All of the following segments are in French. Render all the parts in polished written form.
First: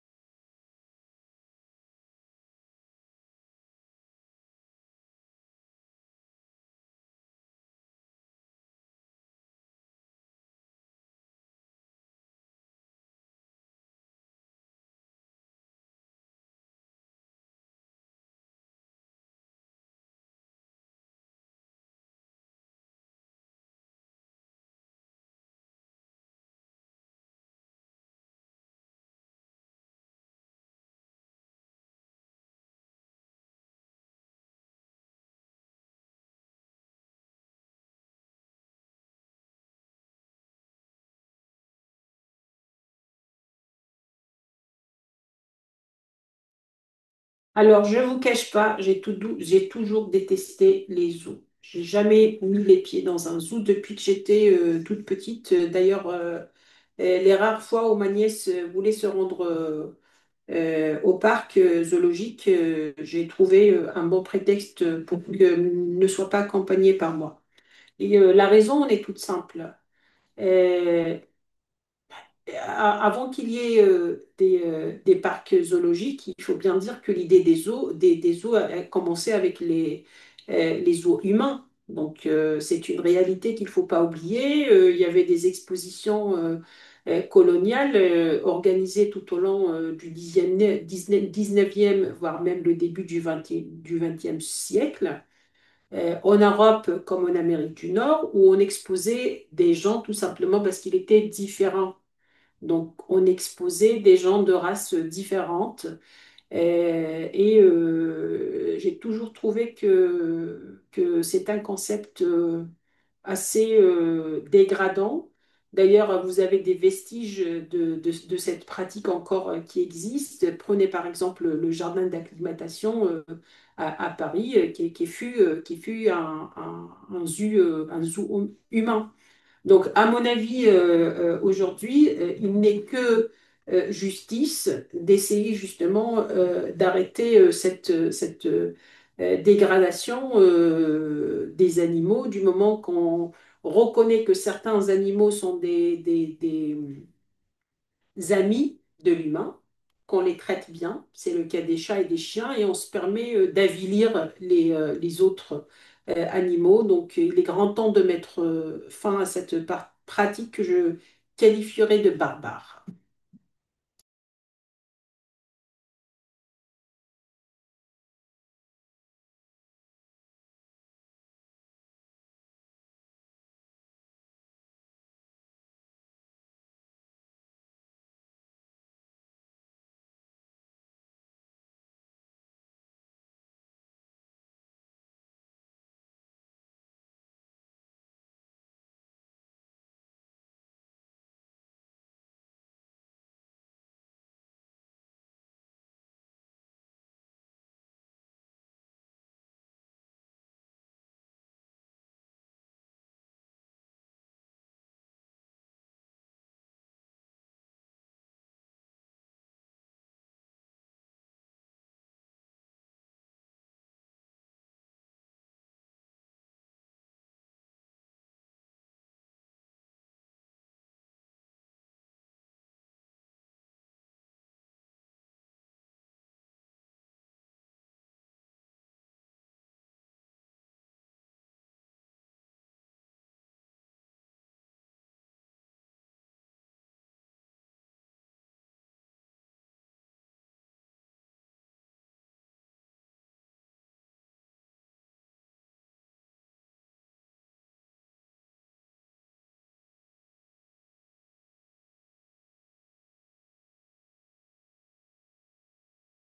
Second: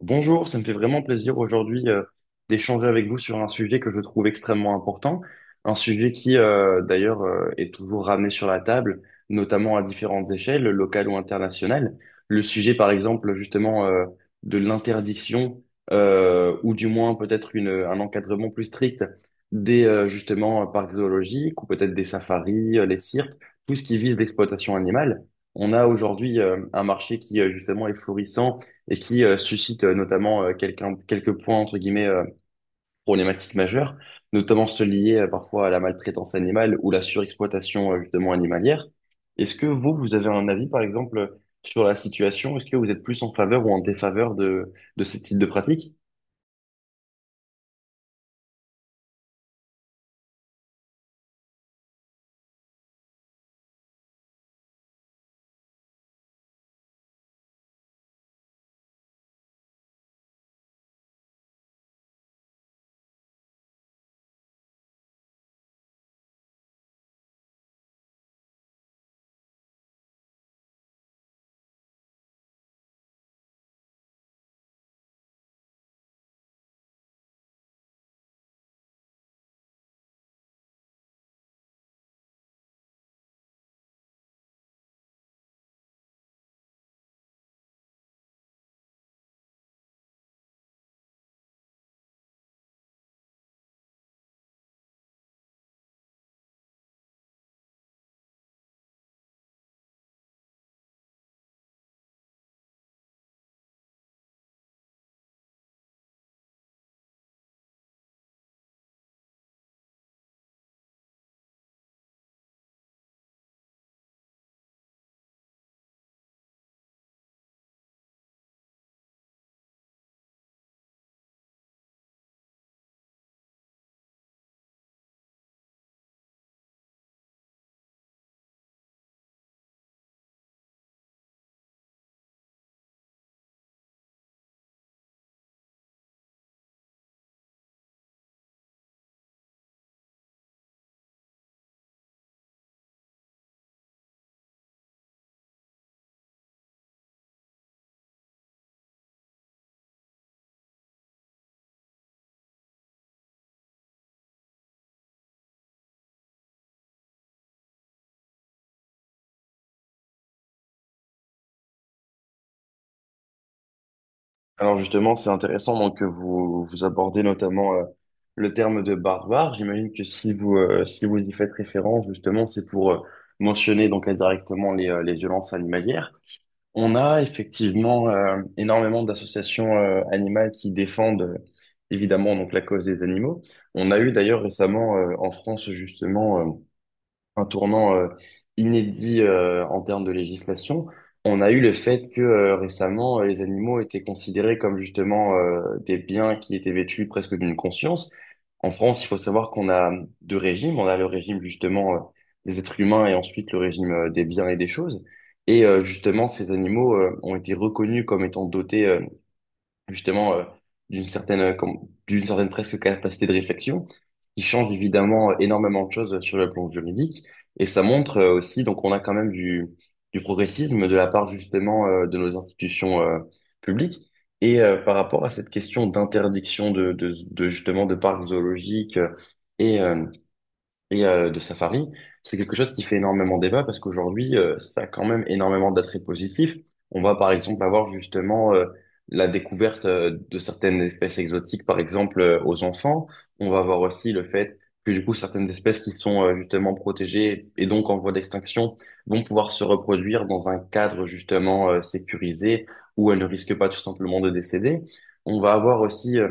Bonjour, ça me fait vraiment plaisir aujourd'hui d'échanger avec vous sur un sujet que je trouve extrêmement important, un sujet qui d'ailleurs est toujours ramené sur la table, notamment à différentes échelles, locales ou internationales. Le sujet par exemple justement de l'interdiction ou du moins peut-être un encadrement plus strict des justement parcs zoologiques ou peut-être des safaris, les cirques, tout ce qui vise l'exploitation animale. On a aujourd'hui un marché qui justement est florissant et qui suscite notamment quelques points, entre guillemets, problématiques majeures, notamment ceux liés parfois à la maltraitance animale ou la surexploitation justement animalière. Est-ce que vous, vous avez un avis, par exemple, sur la situation? Est-ce que vous êtes plus en faveur ou en défaveur de ce type de pratique? Alors, je ne vous cache pas, j'ai toujours détesté les zoos. J'ai jamais mis les pieds dans un zoo depuis que j'étais toute petite. D'ailleurs, les rares fois où ma nièce voulait se rendre au parc zoologique, j'ai trouvé un bon prétexte pour qu'elle ne soit pas accompagnée par moi. Et la raison, elle est toute simple. Euh, Avant qu'il y ait des parcs zoologiques, il faut bien dire que l'idée des zoos, des zoos a commencé avec les zoos humains. Donc c'est une réalité qu'il ne faut pas oublier. Il y avait des expositions coloniales organisées tout au long du dixième, dix 19e, 19 voire même le début du 20 siècle en Europe comme en Amérique du Nord, où on exposait des gens tout simplement parce qu'ils étaient différents. Donc, on exposait des gens de races différentes. Et j'ai toujours trouvé que c'est un concept assez dégradant. D'ailleurs, vous avez des vestiges de cette pratique encore qui existe. Prenez par exemple le jardin d'acclimatation à Paris, qui fut un zoo, un zoo humain. Donc, à mon avis, aujourd'hui, il n'est que justice d'essayer justement d'arrêter cette dégradation des animaux du moment qu'on reconnaît que certains animaux sont des amis de l'humain, qu'on les traite bien. C'est le cas des chats et des chiens et on se permet d'avilir les autres animaux. Donc il est grand temps de mettre fin à cette pratique que je qualifierais de barbare. Alors justement, c'est intéressant donc, que vous, vous abordez notamment le terme de barbare. J'imagine que si vous, si vous y faites référence, justement, c'est pour... mentionner donc indirectement les violences animalières. On a effectivement énormément d'associations animales qui défendent évidemment donc la cause des animaux. On a eu d'ailleurs récemment en France justement un tournant inédit en termes de législation. On a eu le fait que récemment, les animaux étaient considérés comme justement des biens qui étaient vêtus presque d'une conscience. En France, il faut savoir qu'on a deux régimes. On a le régime justement des êtres humains et ensuite le régime des biens et des choses. Et justement, ces animaux ont été reconnus comme étant dotés justement d'une certaine d'une certaine presque capacité de réflexion qui change évidemment énormément de choses sur le plan juridique et ça montre aussi donc on a quand même du progressisme de la part justement de nos institutions publiques et par rapport à cette question d'interdiction de justement de parcs zoologiques et euh, de Safari, c'est quelque chose qui fait énormément débat parce qu'aujourd'hui, ça a quand même énormément d'attraits positifs. On va par exemple avoir justement la découverte de certaines espèces exotiques, par exemple aux enfants. On va avoir aussi le fait que du coup, certaines espèces qui sont justement protégées et donc en voie d'extinction vont pouvoir se reproduire dans un cadre justement sécurisé où elles ne risquent pas tout simplement de décéder. On va avoir aussi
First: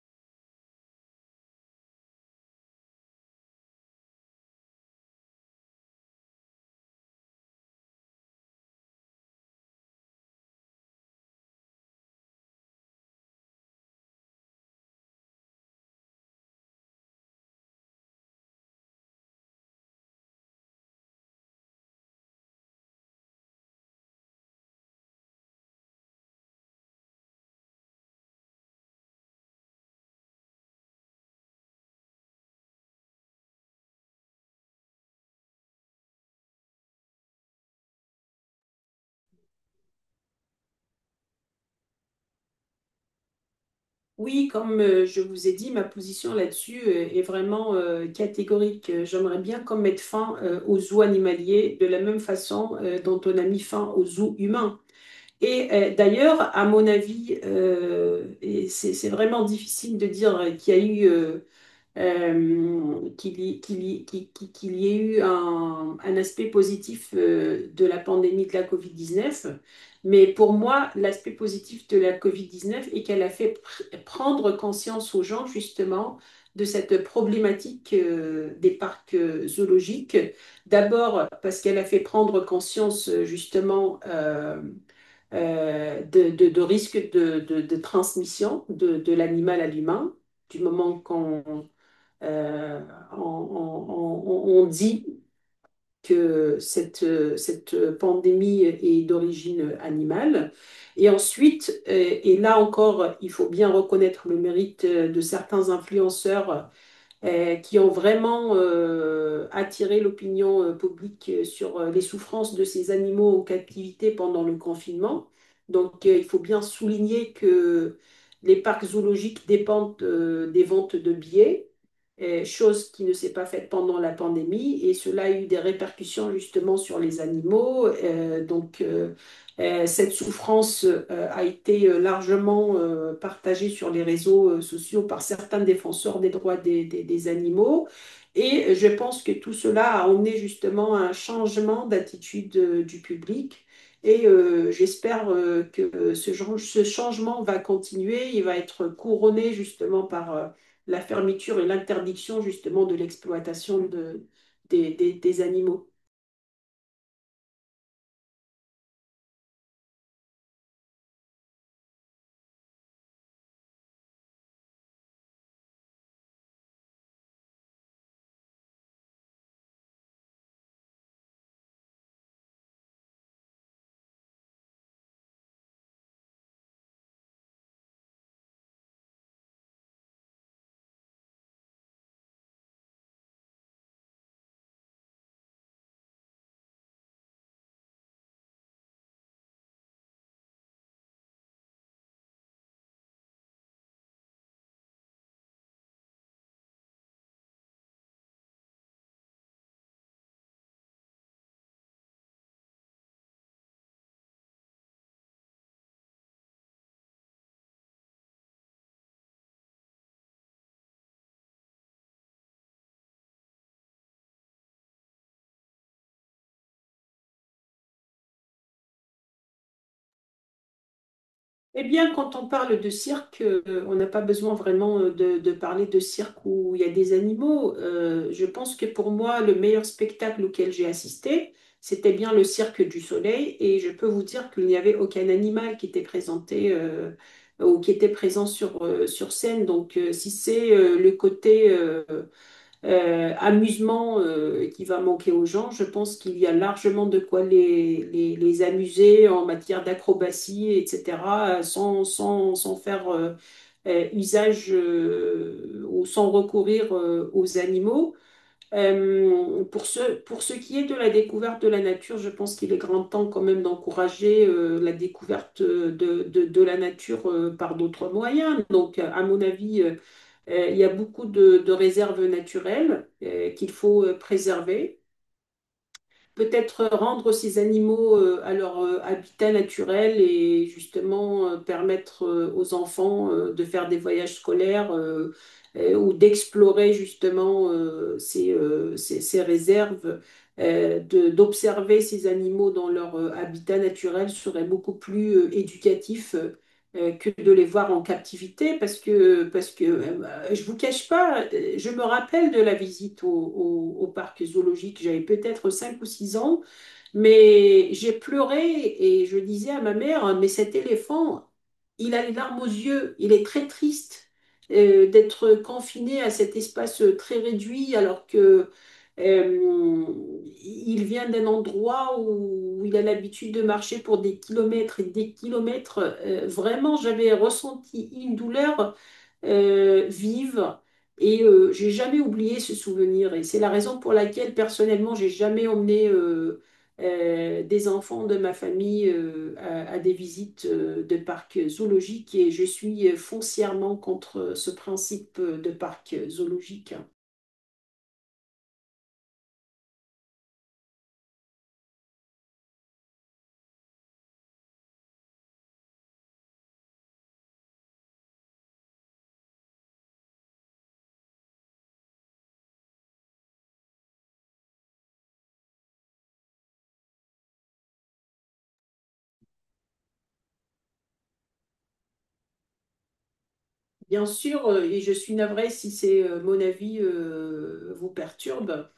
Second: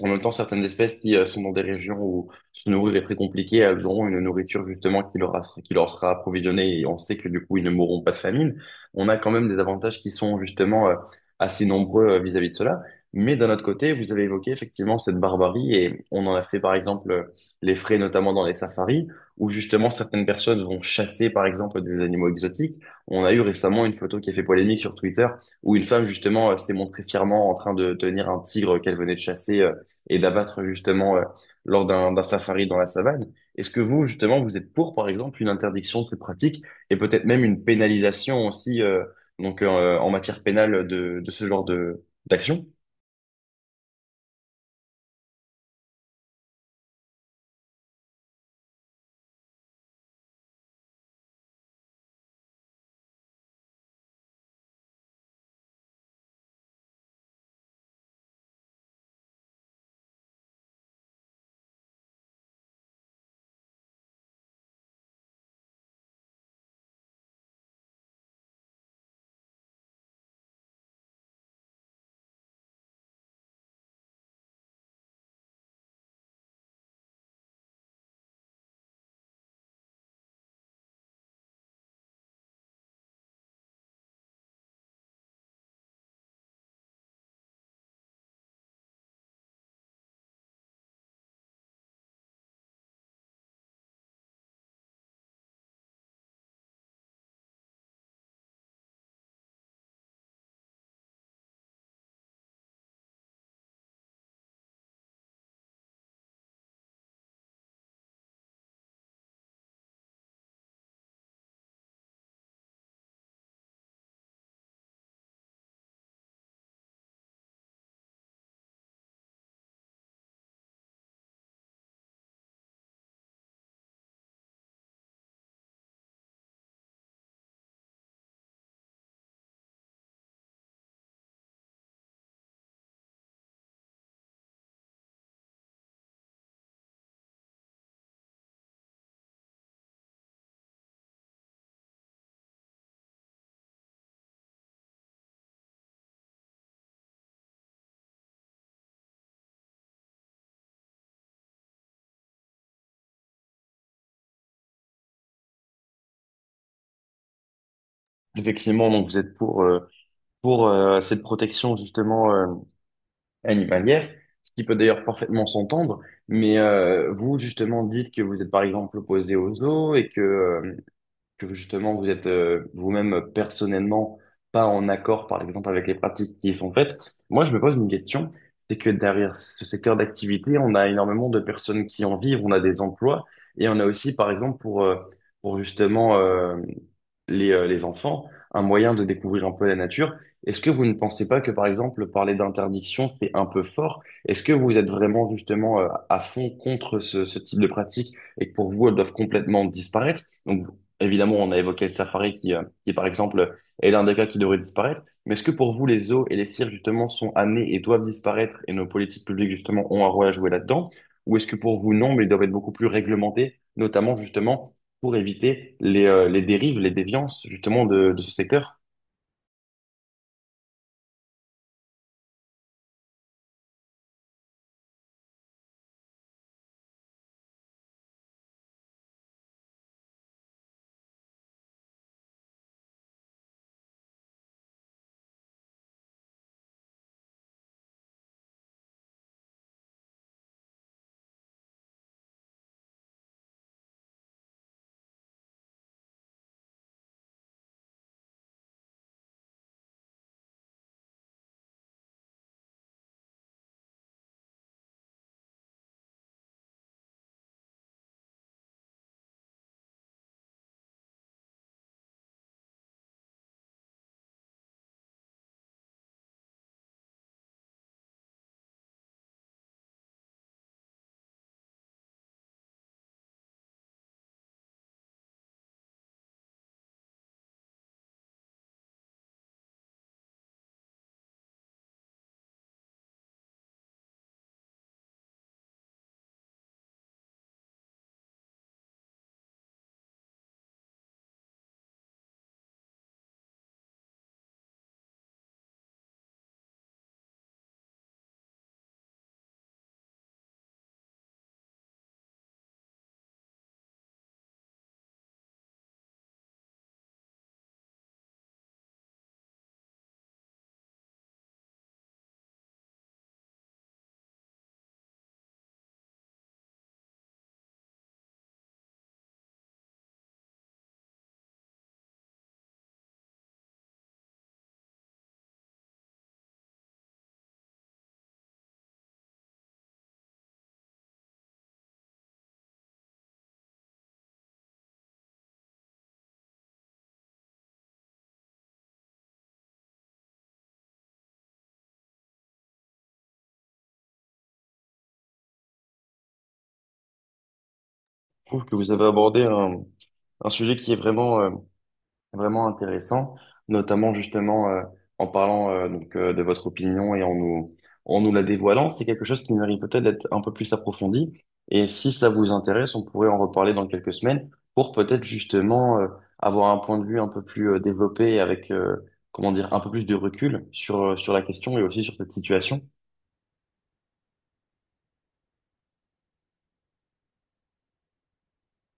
en même temps, certaines espèces qui sont dans des régions où se nourrir est très compliqué, elles auront une nourriture justement qui qui leur sera approvisionnée et on sait que du coup, ils ne mourront pas de famine. On a quand même des avantages qui sont justement assez nombreux vis-à-vis de cela. Mais d'un autre côté, vous avez évoqué effectivement cette barbarie et on en a fait par exemple les frais notamment dans les safaris où justement certaines personnes vont chasser par exemple des animaux exotiques. On a eu récemment une photo qui a fait polémique sur Twitter où une femme justement s'est montrée fièrement en train de tenir un tigre qu'elle venait de chasser et d'abattre justement lors d'un safari dans la savane. Est-ce que vous, justement, vous êtes pour, par exemple, une interdiction de ces pratiques et peut-être même une pénalisation aussi donc en matière pénale de ce genre de d'action? Oui, comme je vous ai dit, ma position là-dessus est vraiment catégorique. J'aimerais bien qu'on mette fin aux zoos animaliers de la même façon dont on a mis fin aux zoos humains. Et d'ailleurs, à mon avis, et c'est vraiment difficile de dire qu'il y a eu qu'il y ait eu un aspect positif de la pandémie de la COVID-19. Mais pour moi, l'aspect positif de la COVID-19 est qu'elle a fait prendre conscience aux gens justement de cette problématique des parcs zoologiques. D'abord parce qu'elle a fait prendre conscience de risques de transmission de l'animal à l'humain, du moment qu'on euh, dit que cette pandémie est d'origine animale. Et ensuite, et là encore, il faut bien reconnaître le mérite de certains influenceurs qui ont vraiment attiré l'opinion publique sur les souffrances de ces animaux en captivité pendant le confinement. Donc, il faut bien souligner que les parcs zoologiques dépendent des ventes de billets, chose qui ne s'est pas faite pendant la pandémie, et cela a eu des répercussions justement sur les animaux. Donc, cette souffrance a été largement partagée sur les réseaux sociaux par certains défenseurs des droits des animaux. Et je pense que tout cela a emmené justement à un changement d'attitude du public. Et j'espère que ce changement va continuer. Il va être couronné justement par, la fermeture et l'interdiction justement de l'exploitation des animaux. Effectivement, donc vous êtes pour cette protection justement animalière, ce qui peut d'ailleurs parfaitement s'entendre. Mais vous, justement, dites que vous êtes par exemple opposé aux zoos et que justement vous êtes vous-même personnellement pas en accord, par exemple, avec les pratiques qui y sont faites, moi je me pose une question, c'est que derrière ce secteur d'activité, on a énormément de personnes qui en vivent, on a des emplois, et on a aussi, par exemple, pour justement les enfants, un moyen de découvrir un peu la nature. Est-ce que vous ne pensez pas que, par exemple, parler d'interdiction, c'est un peu fort? Est-ce que vous êtes vraiment justement à fond contre ce type de pratique et que pour vous, elles doivent complètement disparaître? Donc, évidemment, on a évoqué le safari qui par exemple, est l'un des cas qui devrait disparaître. Mais est-ce que pour vous, les zoos et les cirques, justement, sont amenés et doivent disparaître et nos politiques publiques, justement, ont un rôle à jouer là-dedans? Ou est-ce que pour vous, non, mais ils doivent être beaucoup plus réglementés, notamment, justement, pour éviter les dérives, les déviances, justement, de ce secteur? Eh bien, quand on parle de cirque, on n'a pas besoin vraiment de parler de cirque où il y a des animaux. Je pense que pour moi, le meilleur spectacle auquel j'ai assisté, c'était bien le Cirque du Soleil et je peux vous dire qu'il n'y avait aucun animal qui était présenté ou qui était présent sur scène. Donc, si c'est le côté amusement qui va manquer aux gens. Je pense qu'il y a largement de quoi les amuser en matière d'acrobatie, etc., sans faire usage ou sans recourir aux animaux. Pour ce qui est de la découverte de la nature, je pense qu'il est grand temps quand même d'encourager la découverte de la nature par d'autres moyens. Donc, à mon avis, il y a beaucoup de réserves naturelles qu'il faut préserver. Peut-être rendre ces animaux à leur habitat naturel et justement permettre aux enfants de faire des voyages scolaires ou d'explorer justement ces réserves. D'observer ces animaux dans leur habitat naturel serait beaucoup plus éducatif que de les voir en captivité parce que je vous cache pas, je me rappelle de la visite au parc zoologique. J'avais peut-être 5 ou 6 ans, mais j'ai pleuré et je disais à ma mère, mais cet éléphant, il a les larmes aux yeux, il est très triste d'être confiné à cet espace très réduit alors que euh, il vient d'un endroit où il a l'habitude de marcher pour des kilomètres et des kilomètres. Vraiment, j'avais ressenti une douleur vive. Et j'ai jamais oublié ce souvenir. Et c'est la raison pour laquelle, personnellement, j'ai jamais emmené des enfants de ma famille à des visites de parcs zoologiques. Et je suis foncièrement contre ce principe de parc zoologique. Je trouve que vous avez abordé un sujet qui est vraiment intéressant, notamment justement en parlant donc de votre opinion et en nous la dévoilant, c'est quelque chose qui mérite peut-être d'être un peu plus approfondi. Et si ça vous intéresse, on pourrait en reparler dans quelques semaines pour peut-être justement avoir un point de vue un peu plus développé avec comment dire un peu plus de recul sur sur la question et aussi sur cette situation. Bien sûr, et je suis navrée si c'est mon avis vous perturbe.